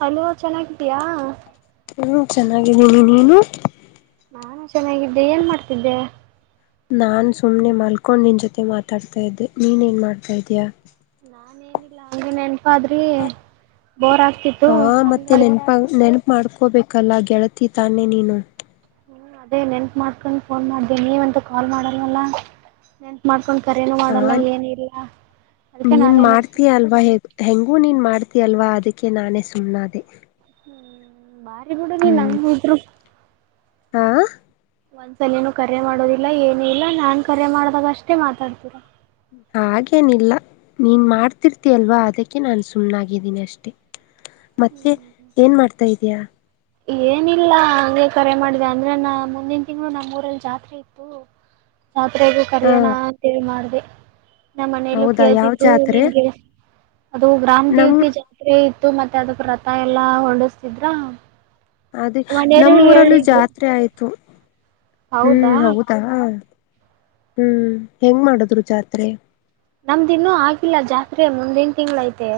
Hello ಚೆನ್ನಾಗಿದ್ದಿಯಾ? ಹ್ಞ ಚೆನ್ನಾಗಿದ್ದೀನಿ ನೀನು? ನಾನು ಚೆನ್ನಾಗಿದ್ದೆ ಏನ್ ಮಾಡ್ತಿದ್ದೆ? ನಾನ್ ಸುಮ್ನೆ ಮಲ್ಕೊಂಡ ನೀನ್ ಜೊತೆ ಮಾತಾಡ್ತಾ ಇದ್ದೆ. ನೀನ್ ಏನ್ ಮಾಡ್ತಾ ಇದೀಯಾ? ನಾನ್ ಏನಿಲ್ಲ ಹಂಗೇನೇ ಆದ್ರಿ ಬೋರ್ ಆಗ್ತಿತ್ತು ಹಾ ಮತ್ತೆ ಹಂಗಾಗಿ ನೆನ್ಪ ನೆನಪ ಮಾಡ್ಕೋಬೇಕಲ್ಲ ಗೆಳತಿ ತಾನೆ ನೀನು. ಹ ಅದೇ ನೆನಪ ಮಾಡ್ಕೊಂಡು ಫೋನ್ ಮಾಡದೆ. ನೀವಂತೂ ಕಾಲ್ ಮಾಡಲ್ಲವಲ್ಲ? ನೆನ್ಪ ಮಾಡ್ಕೊಂಡು. ಹಾ ಅದಕ್ಕೆ ನೀನ್ ನಾನೇ ನೆನ್ಪ ಮಾಡ್ತೀಯ ಅಲ್ವಾ ಹೇ ಹೆಂಗು ನೀನ್ ಮಾಡ್ತ ಅಲ್ವಾ ಅದಕ್ಕೆ ನಾನೇ ಸುಮ್ಮನಾದೆ. ಹ್ಮ್ ಬಾರಿ ಬಿಡು ನೀನ್ ನಂಗ ಹ್ಮ್ ಬಿಟ್ರು. ಹಾ ಒಂದ್ಸಲಿನೂ ಕರೆ ಮಾಡೋದಿಲ್ಲ ಏನು ಇಲ್ಲ ನಾನ್ ಕರೆ ಮಾಡ್ದಾಗ ಅಷ್ಟೇ ಮಾತಾಡ್ತೀರಾ ಹಾಗೇನಿಲ್ಲ ನೀನ್ ಮಾಡ್ತಿರ್ತಯ ಅಲ್ವಾ ಅದಕ್ಕೆ ನಾನು ಸುಮ್ನಾಗಿದ್ದೀನಿ ಅಷ್ಟೆ ಮತ್ತೆ ಏನ್ ಮಾಡ್ತಾ ಇದಯಾ ಏನಿಲ್ಲ ಹಗೆ ಕರೆ ಮಾಡಿದೆ ಅಂದ್ರೆ ನ ಮುಂದಿನ ತಿಂಗಳು ನಮ್ಮೂರಲ್ಲಿ ಜಾತ್ರೆ ಇತ್ತು ಪಾತ್ರೆಗೂ ಹಾ ಕರಯಾಣ ಅಂತೇಳಿ ಮಾಡಿದೆ ನಮ್ಮ ಮನೆಯಲ್ಲೂ ಹೌದಾ ಯಾವ ಕೇಳ್ತಿದ್ರು ಜಾತ್ರೆ ನಿನ್ಗೆ ಅದು ಗ್ರಾಮ್ ನಮ್ ದೇವ್ತೆ ಜಾತ್ರೆ ಟು ಮತ್ತೆ ಅದಕ್ಕೆ ರಥ ಎಲ್ಲ ಹೊಡಿಸ್ತಿದ್ರ ಅದೇ ನಮ್ಮೂರಲ್ಲೂ ಜಾತ್ರೆ ಆಯ್ತು ಹ್ಮ್ ಹೌದಾ ಹ್ಮ್ ಹೆಂಗ್ ಮಾಡದ್ರು ಜಾತ್ರೆ ನಮ್ದಿನ್ನೂ ಆಗಿಲ್ಲ ಜಾತ್ರೆ ಮುಂದೇನ್ ತಿಂಗಳ್ ಐತೆ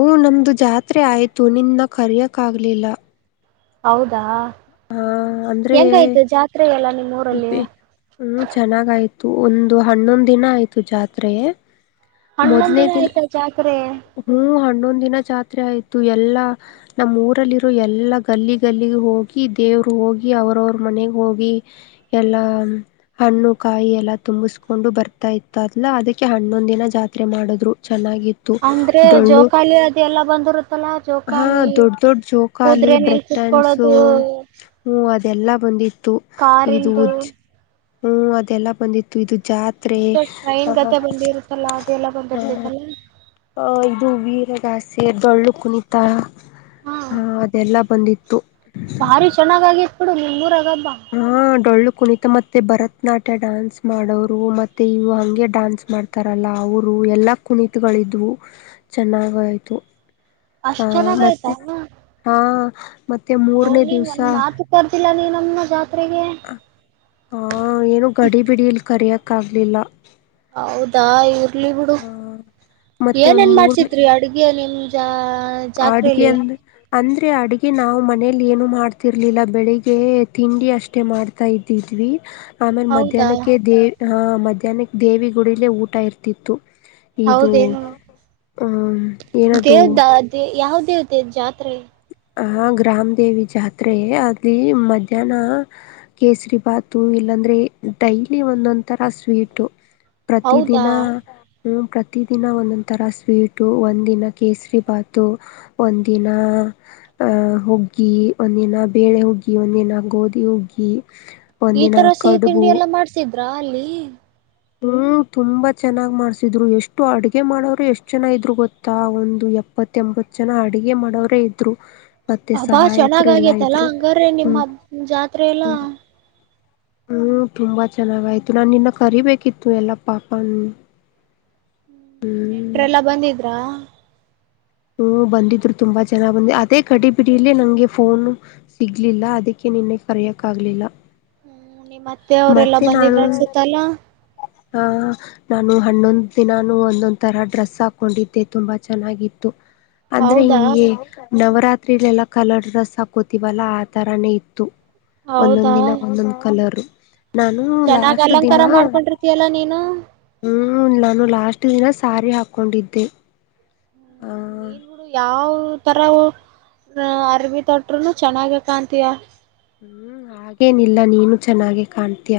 ಓ ನಮ್ದು ಜಾತ್ರೆ ಆಯ್ತು ನಿನ್ನ ಕರಯಕ್ಕ್ಲಿಲ್ಲ ಹೌದಾ ಹಾ ಅಂದ್ರೆ, ಹೆಂಗಾಯ್ತು ಜಾತ್ರೆ ಎಲ್ಲ ನಿಮ್ಮ ಊರಲ್ಲಿ ಬೆ ಹ್ಮ್ ಚೆನ್ನಾಗಯ್ತು ತು ಒಂದು ಹನ್ನೊಂದ್ ದಿನ ಆಯ್ತು ಜಾತ್ರೆ ಹಣ್ಣೊಂದ್ ದಿನ ಆಯ್ತಾ ಜಾತ್ರೆ ಹ್ಮ್ ಹ್ಣೊಂದ್ ದಿನ ಜಾತ್ರೆ ಆಯ್ತು ಎಲ್ಲಾ ನಮ್ಮ್ ಊರಲ್ಲಿರೋ ಎಲ್ಲಾ ಗಲ್ಲಿ ಗಲ್ಲಿಗೆ ಹೋಗಿ ದೇವರು ಹೋಗಿ ಅವ್ರವ್ರ ಮನೆಗ್ ಹೋಗಿ ಎಲ್ಲಾ, ಹಣ್ಣು ಕಾಯಿ ಎಲ್ಲ ತುಂಬಿಸ್ಕೊಂಡು ಬರ್ತಾ ಇತ್ತು ಅಲ ಅದಕ್ಕೆ ಹನ್ನೊಂದ್ ದಿನ ಜಾತ್ರೆ ಮಾಡದ್ರು ಚೆನ್ನಾಗಿತ್ತ್ ಅಂದ್ರೆ ಜೋಕಾಲಿ ಅದೆ ಎಲ್ಲಾ ಬಂದಿರುತ್ತಲ್ಲಾ ಹಾ ದೊಡ್ಡ್ ದೊಡ್ಡ್ ಜೋಕಾಲಿ ಮೇಲ್ ಬ್ರಕ್ಟ್ಯಾನ್ಸು ಕುತ್ಕೊಳ್ಳೋದು ಹು ಅದೆಲ್ಲಾ ಬಂದಿತ್ತು ಇದು ಕಾರಿಂದು ಉಜ ಹ್ಮ್ ಅದೆಲ್ಲ ಬಂದಿತ್ತು ಜಾತ್ರೆ ಮತ್ತೆ ಟ್ರೈನ್ ಹ ಗತೆ ಬಂದಿರುತ್ತಲ್ಲಾ ಅದೆಲ್ಲ ಬಂದಿರ್ತೇತಲ್ಲ ಅಹ ಇದು ವೀರಗಾಸೆ ಡೊಳ್ಳು ಕುಣಿತಾ ಹಾ ಅದೆಲ್ಲ ಬಂದಿತ್ತು ಭಾರಿ ಚೆನ್ನಾಗಾಗಿತ್ ಬಿಡು ನಿಮ್ಮೂರಾಗ ಹಬ್ಬ ಹಾ ಡೊಳ್ಳು ಕುಣಿತ ಮತ್ತು ಭರತ್ನಾಟ್ಯ ಡ್ಯಾನ್ಸ್ ಮಾಡೋರು ಮತ್ತೆ ಇವು ಹಾಗೆ ಡ್ಯಾನ್ಸ್ ಮಾಡ್ತಾರಲ್ಲ ಅವರು ಎಲ್ಲ ಕುಣಿತಗಳಿದ್ವು ಚೆನ್ನಾಗಯ್ತು ಹಾ ಅಷ್ಟ್ ಮತ್ತೆ ಹಾ ಮತ್ತೆ ನೋ ಮೂರನೇ ನೀನ್ ಒಂದ್ ದಿವ್ಸ ಮಾತು ಕರ್ದಿಲ್ಲಾ ನೀ ನಮ್ಮ ಜಾತ್ ಹಾ ಏನು ಗಡಿ ಬಿಡಿ ಇಲ್ ಕರಿಯಕ್ ಕಾಗಲಿಲ್ಲ. ಹೌದಾ ಇ ಬಿಡು ಮತ್ತೆ ಏನ ಒಂದ್ ಏನ್ ಮಾಡ್ಸಿದ್ರಿ ಅಡ್ಗೆಲ್ಲಿ? ಪಂಜಾ ಆಡುಗೆ ಅಂತ ಅಂದ್ರೆ ಅಡಗೆ ನಾವು ಮನೇಲಿ ಏನು ಮಾಡ್ತಿರ್ಲಿಲ್ಲ ಬೆಳಿಗ್ ತಿಂಡಿ ಅಷ್ಟೇ ಮಾಡ್ತಾ ಇದ್ದಿದ್ವಿ. ಆಮೇಲ್ ಹೌದಾ ಮಧ್ಯಾಹ್ನಕ್ಕೆ ದೇ ಹ ಮಧ್ಯಾಹ್ನಕ್ಕೆ ದೇವಿ ಗುಡಲ್ಲೇ ಊಟ ಇರ್ತಿತ್ತು. ಇದು ಹೌದೇನು ಹ್ಮ್ ಏನದು ದೇವ್ದ ಯಾವ್ದ? ತ್ತ ಜಾತ್ರೆ ಆ ಗ್ರಾಮ ದೇವಿ ಜಾತ್ರೆ ಅಲ್ಲಿ ಮಧ್ಯಾಹ್ನ ಕೇಸರಿಭಾತು ಇಲ್ಲಾಂದ್ರೆ ಡೈಲಿ ಒಂದೊಂಥರ ಸ್ವೀಟು. ಪ್ರತಿ ಹೌದಾ ದಿನ ಪ್ರತಿದಿನ ಒಂದೊಂದುಥರ ಸ್ವೀಟು ಒಂದಿನ ಕೇಸರಿಭಾತು ಒಂದಿನ ಅಹ ಹೂಗ್ಗಿ ಒಂದಿನ ಬೇಳೆ ಹುಗ್ಗಿ ಒಂದಿನ ಗೋಧಿ ಹುಗ್ಗಿ. ಈ ಒಂದಿನ ತರ ಸಿಹಿ ತಿಂಡಿ ಕಡುಬು ಎಲ್ಲ ಮಾಡ್ಸಿದ್ದ ರಾಲಿ ಹ್ಮ್ ತುಂಬಾ ಚೆನ್ನಾಗ್ ಮಾಡ್ಸಿದ್ರು. ಎಷ್ಟು ಅಡ್ಗೆ ಮಾಡೋರು ಎಷ್ಟ್ ಜನ ಇದ್ರು ಗೊತ್ತಾ? ಒಂದು ಎಪ್ಪತ್ತ ಎಂಬತ್ ಜನ ಅಡ್ಗೆ ಮಾಡೋವ್ರೇ ಇದ್ರು. ಮತ್ತೆ ಹಬ್ಬಾ ಸಹಾಯಕರು ಎಲ್ಲಾ ಚೆನ್ನಾಗಗೇತಲ್ಲಾ ಇದ್ರು ಹಂಗಾರೀ ನಿಮ್ಮ್ ಹ್ಮ್ ಹಬ್ ಜಾತ್ರೆ ಎಲ್ಲಾ? ಹ್ಮ್ ತುಂಬಾ ಚೆನ್ನಾಗಾಯ್ತು ನಾ ನಿನ್ನ ಕರಿಬೇಕಿತ್ತು ಎಲ್ಲ ಪಾಪ. ಹ್ಮ ನೆಂಟ್ರೆಲ್ಲಾ ಹ್ಮ್ ಬಂದಿದ್ರಾ? ಹ್ಮ್ ಬಂದಿದ್ರು ತುಂಬಾ ಜನ ಬಂದ ಅದೇ ಕಡಿ ಬಿಡಿಯಲ್ಲ ನಂಗೆ ಫೋನು ಸಿಗ್ಲಿಲ್ಲ ಅದಕ್ಕೆ ನಿನ್ನ ಕರೆಯಕ್ ಆಗ್ಲಿಲ್ಲ. ಹ್ಮ್ ನಿಮ್ಮ ಅತ್ತೆ ಅವ್ರಲ್ಲಾ ಬಂದಿದ್ರ ಅನ್ಸುತ್ತಲ್ಲ? ಹಹ ನಾನು ಹನ್ನೊಂದ್ ದಿನಾನು ಒಂದೊಂದ್ ತರ ಡ್ರೆಸ್ ಹಾಕೊಂಡಿದ್ದೆ ತುಂಬಾ ಚೆನ್ನಾಗಿತ್ತು. ತ್ತು. ಅಂದ್ರೆ ಹೌದಾ ಹಿಂಗೆ ನವರಾತ್ರಿ. ಲ್ ಎಲ್ಲ ಕಲರ್ ಡ್ರೆಸ್ ಹಾಕೋತೀವಲ್ಲ ಆ ಥರಾನೇ ಇತ್ತು. ಒಂದೊಂದ ದಿನ ಒಂದೊಂದ ಕಲರು. ನಾನು ಹ ಚೆನ್ನಾಗ್ ಲಾಸ್ಟ್ ದಿನ ಅಲಂಕಾರ ಮಾಡ್ಕೊಂಡಿರ್ತಿಯಲ್ಲ ನೀನು? ಹ್ಮ ನಾನು ಲಾಸ್ಟ್ ದಿನ ಸಾರಿ ಹಾಕೊಂಡಿದ್ದೆ. ಆ ನೀರುಗಳು ಯಾವ ಈ ತರ ಅರ್ಬಿ ತೊಟ್ರುೂನು ಚೆನ್ನಾಗ ಕಾಂತೀಯ. ಹ್ಮ್ ಹಾಗೇನಿಲ್ಲ ನೀನು ಚೆನ್ನಾಗೆ ಕಾಣ್ತೀಯ.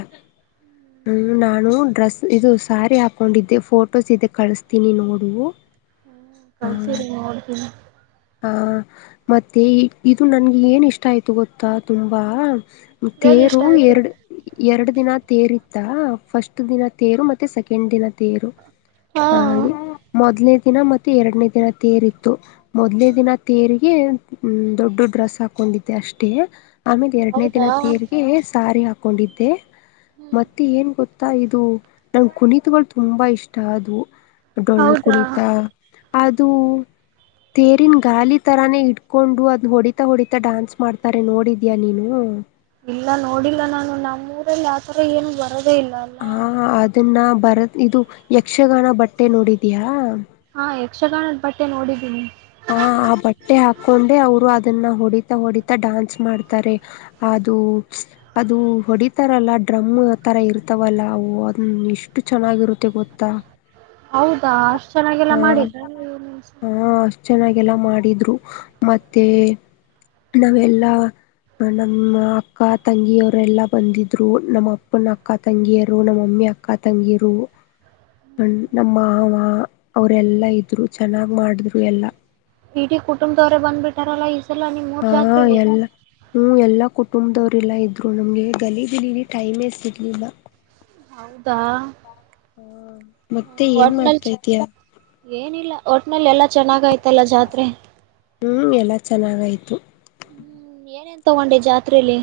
ಹ್ಮ ನಾನು ಡ್ರೆಸ್ ಇದು ಸ್ಯಾರಿ ಹಾಕೊಂಡಿದ್ದೆ ಫೋಟೋಸ್ ಇದೆ ಕಳಿಸತೀನಿ ನೋಡು. ಹಾ [unintelligible] ಹಾ ಮತ್ತೆ ಇದು ನನ್ಗೆ ಏನ್ ಇಷ್ಟ ಆಯ್ತು ಗೊತ್ತಾ? ತುಂಬಾ ಏನ್ ಇಷ್ಟ ತೇರು ಆಯ್ತು ಎರಡ ಎರಡು ದಿನ ತೇರ ಫಸ್ಟ್ ದಿನ ತೇರು ಮತ್ತೆ ಸೆಕೆಂಡ್ ದಿನ. ತೇರು ಹಾ ಹಾಗೆ ಮೊದ್ಲೇ ದಿನ್ ದಿನ ಮತ್ತೆ ಎರಡನೇ ದಿನ ತೇರಿತ್ತು. ಮೊದ್ಲೇ ದಿನ ತೇರಿಗೆ. ಹ್ಮ ದೊಡ್ಡ ಡ್ರೆಸ್ ಹಾಕೊಂಡಿದ್ದೆ ಅಷ್ಟೇ. ಆಮೇಲೆ ಎರಡನೇ ಹೌದಾ ದಿನ ತೀರ್ಗೆ ಸಾರಿ ಹಾಕೊ ಕೊಂಡಿದ್ದೆ ಹ್ಮ್ ಮತ್ತೆ ಏನ್ ಗೊತ್ತಾ ಇದು ನನ್ ಕುಣಿತುಗಳು ತುಂಬಾ ಇಷ್ಟ ಆದ್ವು. ಡೊಳ್ಳು ಹೌದಾ ಕುಣಿತ ಅ ದು ತೇರಿನ್ ಗಾಲಿ ತರಾನೇ ಇಟ್ಕೊಂಡು ಅದ್ ಹೊಡಿತಾ ಹೊಡಿತಾ ಡಾನ್ಸ್ ಮಾಡ್ತಾರೆ ನೋಡಿದ್ಯಾ ನೀನು? ಇಲ್ಲ ನೋಡಿಲ್ಲ ನಾನು ನಮ್ಮ್ ಊರಲ್ಲಿ ಆತರ ಏನು ಬ ಹಾ ಅದನ್ನ ಬರತ್ ಇದು ಯಕ್ಷಗಾನ ಬಟ್ಟೆ ನೋಡಿದ್ಯಾ ಹಾ ಯಕ್ಷಗಾನದ ಬಟ್ಟೆ ನೋಡಿದ [inaudible] ಹ ಆ ಬಟ್ಟೆ ಹಾಕೊಂಡೆ ಅವರು ಅದನ್ನ ಹೊಡಿತಾ ಹೊಡಿತ ಡಾನ್ಸ್ ಮಾಡ್ತಾರೆ. ಅದು ಅದು ಹೊಡಿತಾರಲ್ಲ ಡ್ರಮ್ ತರ ಇರ್ತವಲ್ಲ ಅವು ಅ ಇಷ್ಟ ಎಷ್ಟು ಚೆನ್ನಾಗಿರುತ್ತೆ ಗೊತ್ತಾ? ಹೌದಾ ಅಷ್ಟ್ ಹ ಚೆನ್ನಾಗೆಲ್ಲ ಮಾಡಿದ್ರ? ಹ ಅಷ್ಟ್ ಚೆನ್ನಾಗೆಲ್ಲ ಮಾಡಿದ್ರು. ಮತ್ತೆ ನಾವೆಲ್ಲಾ ನಮ್ಮ ಅಕ್ಕ ತಂಗಿಯವರು ಎಲ್ಲಾ ಬಂದಿದ್ರು. ನಮ್ಮ ಅಪ್ಪನ ಅಕ್ಕ ತಂಗಿಯರು ನಮ್ಮಮ್ಮಿ ಅಕ್ಕ ತಂಗಿಯರು. ಹ ನಮ್ಮ ಮಾವ ಅವ್ರೆಲ್ಲಾ ಇದ್ರು ಚೆನ್ನಾಗ್ ಮಾಡೂದ್ರು ಎಲ್ಲಾ. ಇಡೀ ಕುಟುಂಬದವ್ರೇ ಬಂದ್ಬ ಬಿಟ್ಟಾರಲ್ಲ ಇ ಹಾ ಎಲ್ಲ ಹ್ಮ ಎಲ್ಲಾ ಕುಟುಂಬದವ ಲ್ಲ ಇದ್ರು ನಮ್ಗೆ ಗಲಿಬಿಲಿಲಿ ಟೈಮೇ ಸಿಗ್ಲಿಲ್ಲ. ಹೌದಾ ಹಾ ಮತ್ತೆ ಏನ್ ಒಟ್ನಲ್ಲಿ ಮಾಡ್ತ ಇದೀಯಾ? ಏನಿಲ್ಲ ಒಟ್ನಲ್ಲಿ ಎಲ್ಲಾ ಚೆನ್ನಾಗಯ್ತಲ್ಲ ಜಾತ್ರೆ? ಹ್ಮ್ ಎಲ್ಲಾ ಚೆನ್ನಾಗಯ್ತು. ಏನೆನ್ ತಗೊಂಡೆ ಜಾತ್ರೆಲೀ?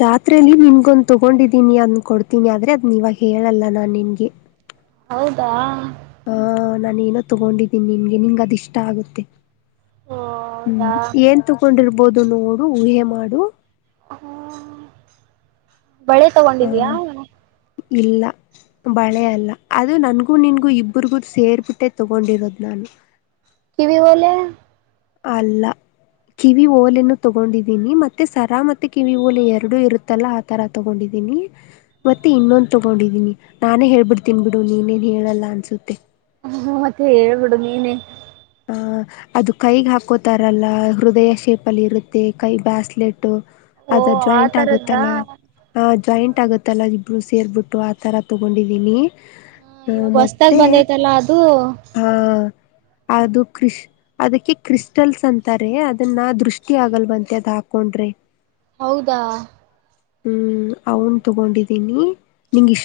ಜಾತ್ರೆಯಲ್ಲಿ ನಿನ್ಗೊಂದು ತಗೊಂಡಿದ್ದೀನಿ ಅದ ಕೊಡ್ತೀನಿ ಆದ್ರೆ ಅದನ ಇವಾಗ ಹೇಳಲ್ಲ ನಾ ನಿನ್ಗೆ. ಹೌದಾ ಹಾ ನಾನ ಏನೋ ತಗೊಂಡಿದ್ದೀನಿ ನಿಮಗೆ ನಿಂಗ ಅದ ಇಷ್ಟ ಆಗುತ್ತೆ. ಹೌದಾ ಹ್ಮ್ ಏನ್ ತಕೊಂಡಿರ್ಬೋದು? ನೋಡು ಊಹೆ ಮಾಡು. ಹ್ಮ ಬಳೆ ತಗೊಂಡಿದ್ಯಾ? ಇಲ್ಲ ಬಳೆ ಅಲ್ಲ ಅದು ನನ್ಗೂ ನನ್ಗೂ ಇಬ್ಬ್ರಗೂ ಸೇರ್ಬಿಟ್ಟೆ ತೊಗೊಂಡಿರೋದು ನಾನು ಕಿವಿ ಓಲೆ ಅಲ್ಲ ಕಿವಿ ಓಲೆನು ತಗೊಂಡಿದ್ದೀನಿ ಮತ್ತೆ ಸರಾ ಮತ್ತೆ ಕಿವಿ ಓಲೆ ಎರಡು ಇರುತ್ತಲ್ಲ ಆತರ ತಗೊಂಡಿದ್ದೀನಿ ಮತ್ತೆ ಇನ್ನೊಂದು ತಗೊಂಡಿದೀನಿ ನಾನೇ ಹೇಳ್ಬಿಡ್ ತಿನ್ಬಿಡು ನೀನೇನ್ ಹೇಳಲ್ಲ ಅನ್ಸುತ್ತೆ ಹ್ಮ ಮತ್ತೆ ಹೇಳ್ಬಿಡು ನೀನೇ ಆ ಅದು ಕೈಗೆ ಹಾಕೋತಾರಲ್ಲ ಹೃದಯ ಶೇಪ್ ಅಲ್ಲಿ ಇರುತ್ತೆ ಕೈ ಬಾಸ್ಲೆಟ್ ಟು ಓ ಅದು ಆ ಜಾಯಿಂಟ್ ತರದ್ದ ಆಗುತ್ತಲ ಹ ಆ ಜಾಯಿಂಟ್ ಟ್ಟಗುತ್ತಲ್ಲ ಇಬ್ರು ಸೇರ್ಬಿಟ್ಟು ಆತರ ತೊಗೊಂಡಿದೀನಿ ಹಾ ಇವಾಗ ಹೊಸದಾಗ ಬಂದೈತಲ್ಲ ಅದು ಆ ಅದು ಕ್ರಿಶ್ ಅದಕ್ಕೆ ಕ್ರಿಸ್ಟಲ್ಸ್ ಅಂತಾರೆ ಅದನ್ನಾ ದೃಷ್ಟಿ ಆಗಲ್ವಂತೆ ಅದ್ ಹಾಕೊಂಡ್ರೆ ಹೌದಾ ಹ್ಮ್ ಅವನ್ ತಗೊಂಡಿದ್ದೀನಿ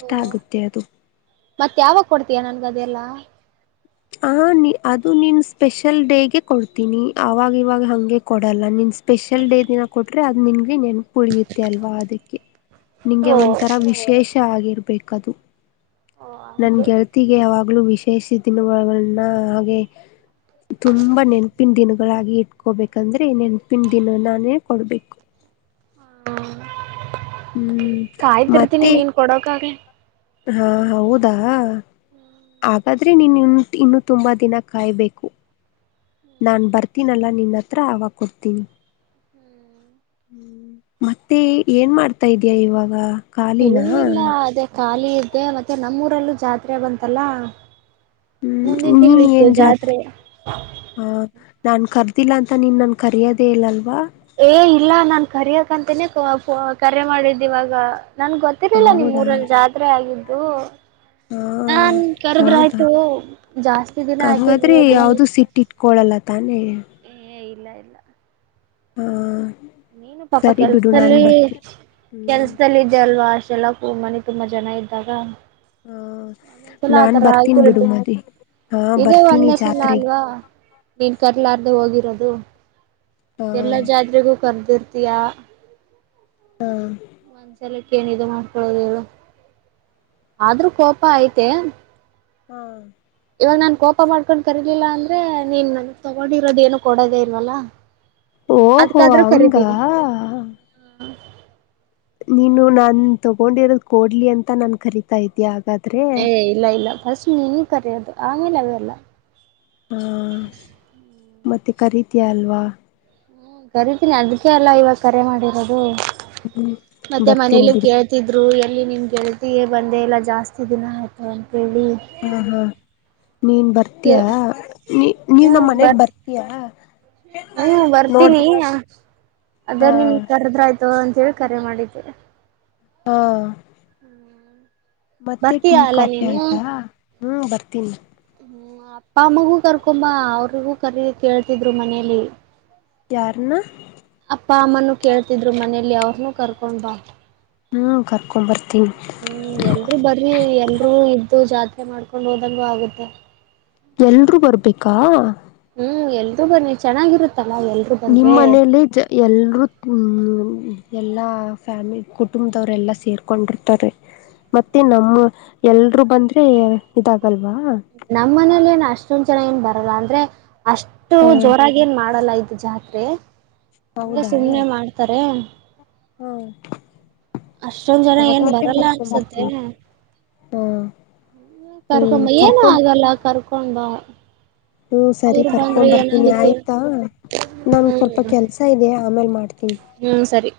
ಓ ಆಗುತ್ತೆ ಅದು ಮತ್ ಯಾವಾಗ ಕೊಡ್ತೀಯ ನನ್ಗದೆಲ್ಲ ಹಾ ನಿ ಅದು ನಿನ್ ಸ್ಪೆಷಲ್ ಡೇಗೆ ಕೊಡ್ತೀನಿ ಅವಾಗ ಇವಾಗ ಹಂಗೆ ಕೊಡಲ್ಲ ನಿನ್ ಸ್ಪೆಷಲ್ ಡೇ ದಿನ ಕೊಟ್ರೆ ಅದು ನಿಂಗೆ ನೆನಪ್ ಉಳಿಯುತ್ತೆ ಅಲ್ವಾ ಅದಕ್ಕೆ ನಿಂಗೆ ಓ ಒಂಥರ ವಿಶೇಷ ಆಗಿ ಬೇಕದು ಓ ನನ್ ಹಂಗೆ ಗೆಳತಿಗೆ ಯಾವಾಗ್ ಗ್ಲು ವಿಶೇಷ ದಿನಗಳನ್ನ ಹಾಗೆ ತುಂಬ ನೆನಪಿನ ದಿನ ಗಳಾಗಿ ಇಟ್ಕೋಬೇಕಂದ್ರೆ ನೆನಪಿನ ದಿನ ನಾನೇ ಕೊಡ್ಬೇಕು ಹಾ ಹ್ಮ್ ಕಾಯ್ತಿರ್ತೀನಿ ಮತ್ತೆ ನೀನ್ ಕೊಡೋಕಾದ್ರೆ ಹಾ ಹೌದಾ ಹಾಗಾದ್ರೆ ನೀನು ಇನ್ ಇನ್ನು ತುಂಬ ದಿನ ಕಾಯ್ಬೇಕು ನಾನ್ ಬರ್ತೀನಲ್ಲಾ ನಿನ್ನ ಹತ್ರ ಅವಾಗ ಕೊಡ್ತೀನಿ ಹ್ಮ್ ಮತ್ತೆ ಏನ್ ಮಾಡ್ತಾ ಇದ್ಯಾ ಇವಾಗ ಕಾಲಿನಾ ಏನಿಲ್ಲ ಅದೇ ಖಾಲಿ ಇದ್ದೆ ಮತ್ತೆ ನಮ್ಮೂರಲ್ಲೂ ಜಾತ್ರೆ ಬಂತಲ್ಲ ಮುಂದಿನ ಹ್ಮ್ ತಿಂಗಳ ನೀನ್ ಇತ್ತು ಏನ್ ಜಾತ್ ಜಾತ್ರೆ ಹ ನಾನ್ ಕಾರ್ ಗೊತ್ತಿಲ್ಲ ಅಂತ ನೀನ್ ನನ್ ಕರಿಯದೆ ಇಲ್ಲ ಅಲ್ವಾ ಏ ಇಲ್ಲ ನನ್ ಕರಿದಾಗ್ ಯಾಕಂತನೆ ಕರೆ ಕೋ ಕೋ ಮಾಡಿದ್ ಇವಾಗ ನನ್ಗೆ ಗೊತ್ತಿರಲಿಲ್ಲ ನಿಮ್ ಹೌದಾ ಊರಲ್ಲಿ ಜಾತ್ರೆ ಆಗಿದ್ದು ಹೂ ಹಾ ನಾನ್ ಕರೆಧ್ರೆ ಹೌದಾ ಆಯ್ತು ಜಾಸ್ತಿ ದಿನ ಆಯ್ತು ಹಂಗಾದ್ರೆ ನೋಡಿ ಯಾವ್ದು ಸಿಟ್ ಇಟ್ಕೊಳಲ್ಲ ತಾನೇ ಇಲ್ಲ ಇಲ್ಲ ಹಾ ನೀನು ಪಾಪ ಸರಿ ಬಿಡು ನಾನ್ ಕೆಲ್ಸದಲ್ಲಿ ಬರ್ತಿ ಹ್ಮ್ ಕೆಲ್ಸದಲ್ಲಿ ಇದ್ದೆ ಅಲ್ವಾ ಅಸ್ಟ ಏಲಕ್ಕೂ ಮನೆ ತುಂಬಾ ಜನ ಇದ್ದಾಗ. ಹಾ ಒಂದೊಂದ್ಸಲ ನಾನ್ ಆತರ ಬರ್ತೀನ್ ಬಿಡು ಆಯತಿರೋದು ಮದಿ ಹಾ ಇದೆ ಬರ್ತೀನಿ ಒನ್ನೇ ಸಲ ಜಾತ್ರೆಗೆ ಅಲ್ವಾ ನೀನ್ ಕರಿಲಾರದೆ ಹೋಗಿರೋದು. ಹಾ ಎಲ್ಲಾ ಜಾತ್ರೆಗೂ. ಕರೆದಿರ್ತೀಯಾ ಒನ್ಸಾಲ ಏನ್ ಇದು ಮಾಡ್ಕೊಳ್ಳೋದು ಹೇಳು ಆದ್ರೂ ಕೋಪ ಐತೆ. ಹಾ ಇವಾಗ ನಾನ್ ಕೋಪ ಮಾಡ್ಕೊಂಡು ಕರೀಲಿಲ್ಲ ಅಂದ್ರೆ ನೀನ್ ನನ್ಗ್ ತಗೊಂಡಿರೋದು ಏನು ಕೊಡೋದೇ ಇಲ್ವಲ್ಲ. ಓಹೋ ಅದ್ಕಾದ್ರೂ ಹಂಗಾ ಕರಿತೀನಿ ನೀನು ನಾನ್ ತಗೊಂಡಿರೋದ ಕೊಡ್ಲಿ ಅಂತ ನನ್ ಕರಿತಾ ಇದಿಯಾ? ಏ ಇಲ್ಲ ಇಲ್ಲ ಫಸ್ಟ್ ನೀನ ಕರೆಯೋದು. ಅಂಗೇ ಅವೆಲ್ಲಾ ಹಮ್ ಮತ್ತೆ ಖರೀತೀಯಾ ಅಲ್ವಾ.? ಹ್ಮ್ಮ ಕರೀತೀನಿ ಅದಕ್ಕೆ ಅಲ್ ಇವಾಗ ಕರೆ ಮಾಡಿರೋದು. ಮತ್ತೆ ಬರ್ತೀನ್ ಮನೇಲಿ ಬಿಡು ಕೇಳ್ತಿದ್ರು ಏನ್ ಅಲ್ಲಿ ನಿಮ್ಮ ಗೆಳತಿಗೆ ಬಂದೇ ಇಲ್ಲ ಜಾಸ್ತಿ ದಿನ ಆಯ್ತು. ಅಂತೇಳಿ ಹಾ ಹಾ ನೀನ್ ಬರ್ತೀಯ? ನೀ ನೀ ನಮ್ಮ ಮನೆಗೆ ಬರ್ತೀಯ? ಹ ಬರ್ತೀನಿ ಅದ್ರ ಹಾ ನಿಮಗೆ ಕರ್ದ್ರೆದ್ರಾಯಿತು ಅಂತ ಏಳ್ ಕರೆ ಮಾಡಿದ್ದು. ಹಾ ಮತ್ತೆ ಬರ್ತೀಯ ಟೀ ಅಲ್ಲ ಕಾಫಿ ನೀನು ಆಯ್ತಾ ಹ್ಮ್ ಬರ್ತೀನಿ. ಹ್ಮ ಅಪ್ಪ ಅಮ್ಮಗೂ ಕರ್ಕೊಂಡ್ ಬಾ. ಅವರಿಗೂ ಕೇಳ್ತಿದ್ರು ಮನೇಲಿ. ಯಾರ್ನ [inaudible] ಅಪ್ಪ ಅಮ್ಮನು ಕೇಳ್ತಿದ್ರು ಮನೆಲಿ ಅವ್ರನು ಕರ್ಕೊಂಡ್ ಬಾ. ಹ್ಮ ಕರ್ಕೊ್ ಬರ್ತಿ ಹ್ಮ್ ಯಲ್ರು ಬರ್ರಿ ಯಲ್ರು ಇದ್ದು ಜಾತ್ರಿ ಮಾಡ್ಕೊಂಡ ಹೋದಂಗೂ ಆಗುತ್ತೆ. ಯಲ್ರು ಬರ್ಬೇಕಾ? ಹ್ಮ್ ಯಲ್ರೂ ಬನ್ನಿ ಚನ್ನಾಗಿರುತ್ತೆ. ನಿಮ್ಮ್ ಮನೇಲ್ಲ ಜ ಎಲ್ರೂ ಹ್ಮ್ ಯಲ್ಲ ಫ್ಯಾಮಿಲಿ ಕುಟುಂಬದವರೆಲ್ಲ ಸೇರ್ಕೊಂಡಿರ್ತಾರೆ. ಮತ್ತೆ ನಮ್ಮ ಯಲ್ ಲ್ರೂ ಬಂದ್ರೆ ಇದಾಗಲ್ವಾ? ನಮ್ಮ್ ಮನೇಲಿ ಏನ್ ಅಷ್ಟೊಂದ್ ಜನ ಏನ್ ಬರಲ್ಲ ಅಂದ್ರೆ. ಅಷ್ಟು ಹ ಜೋರಾಗಿ ಏನ್ ಮಾಡಲ್ಲ ಇದು ಜಾತ್ರೆ ಹಂಗೆ ಹೌದಾ ಸುಮ್ಮ್ನೆ ಮಾಡ್ತಾರೆ. ಹಾ ಅಷ್ಟೊಂದ್ ಜನ ಏನ್ ಭಗ್ವಾತಿನ ಬರಲ್ಲ ಕರ್ಕೊಂಡು ಅನ್ಸತ್ತೆ ಬರ್ತೀನಿ ಹ್ಮ್ ಕರ್ಕೊ ಬಾ ಏನು ಆಗಲ್ಲ ಕರ್ಕೊ ಕೊಂಡ್ ಬಾ ಹ್ಮ ಸರಿ ಅವ್ರು ಬಂದ್ರೆ ಕರ್ಕೊಂಡ್ ಬರ್ತೀನಿ ಏನಾಗುತ್ತೆ ಆಯ್ತಾ ನನ್ ಸ್ವಲ್ಪ ಹ್ಮ್ ಹ್ಮ್ ಸರಿ.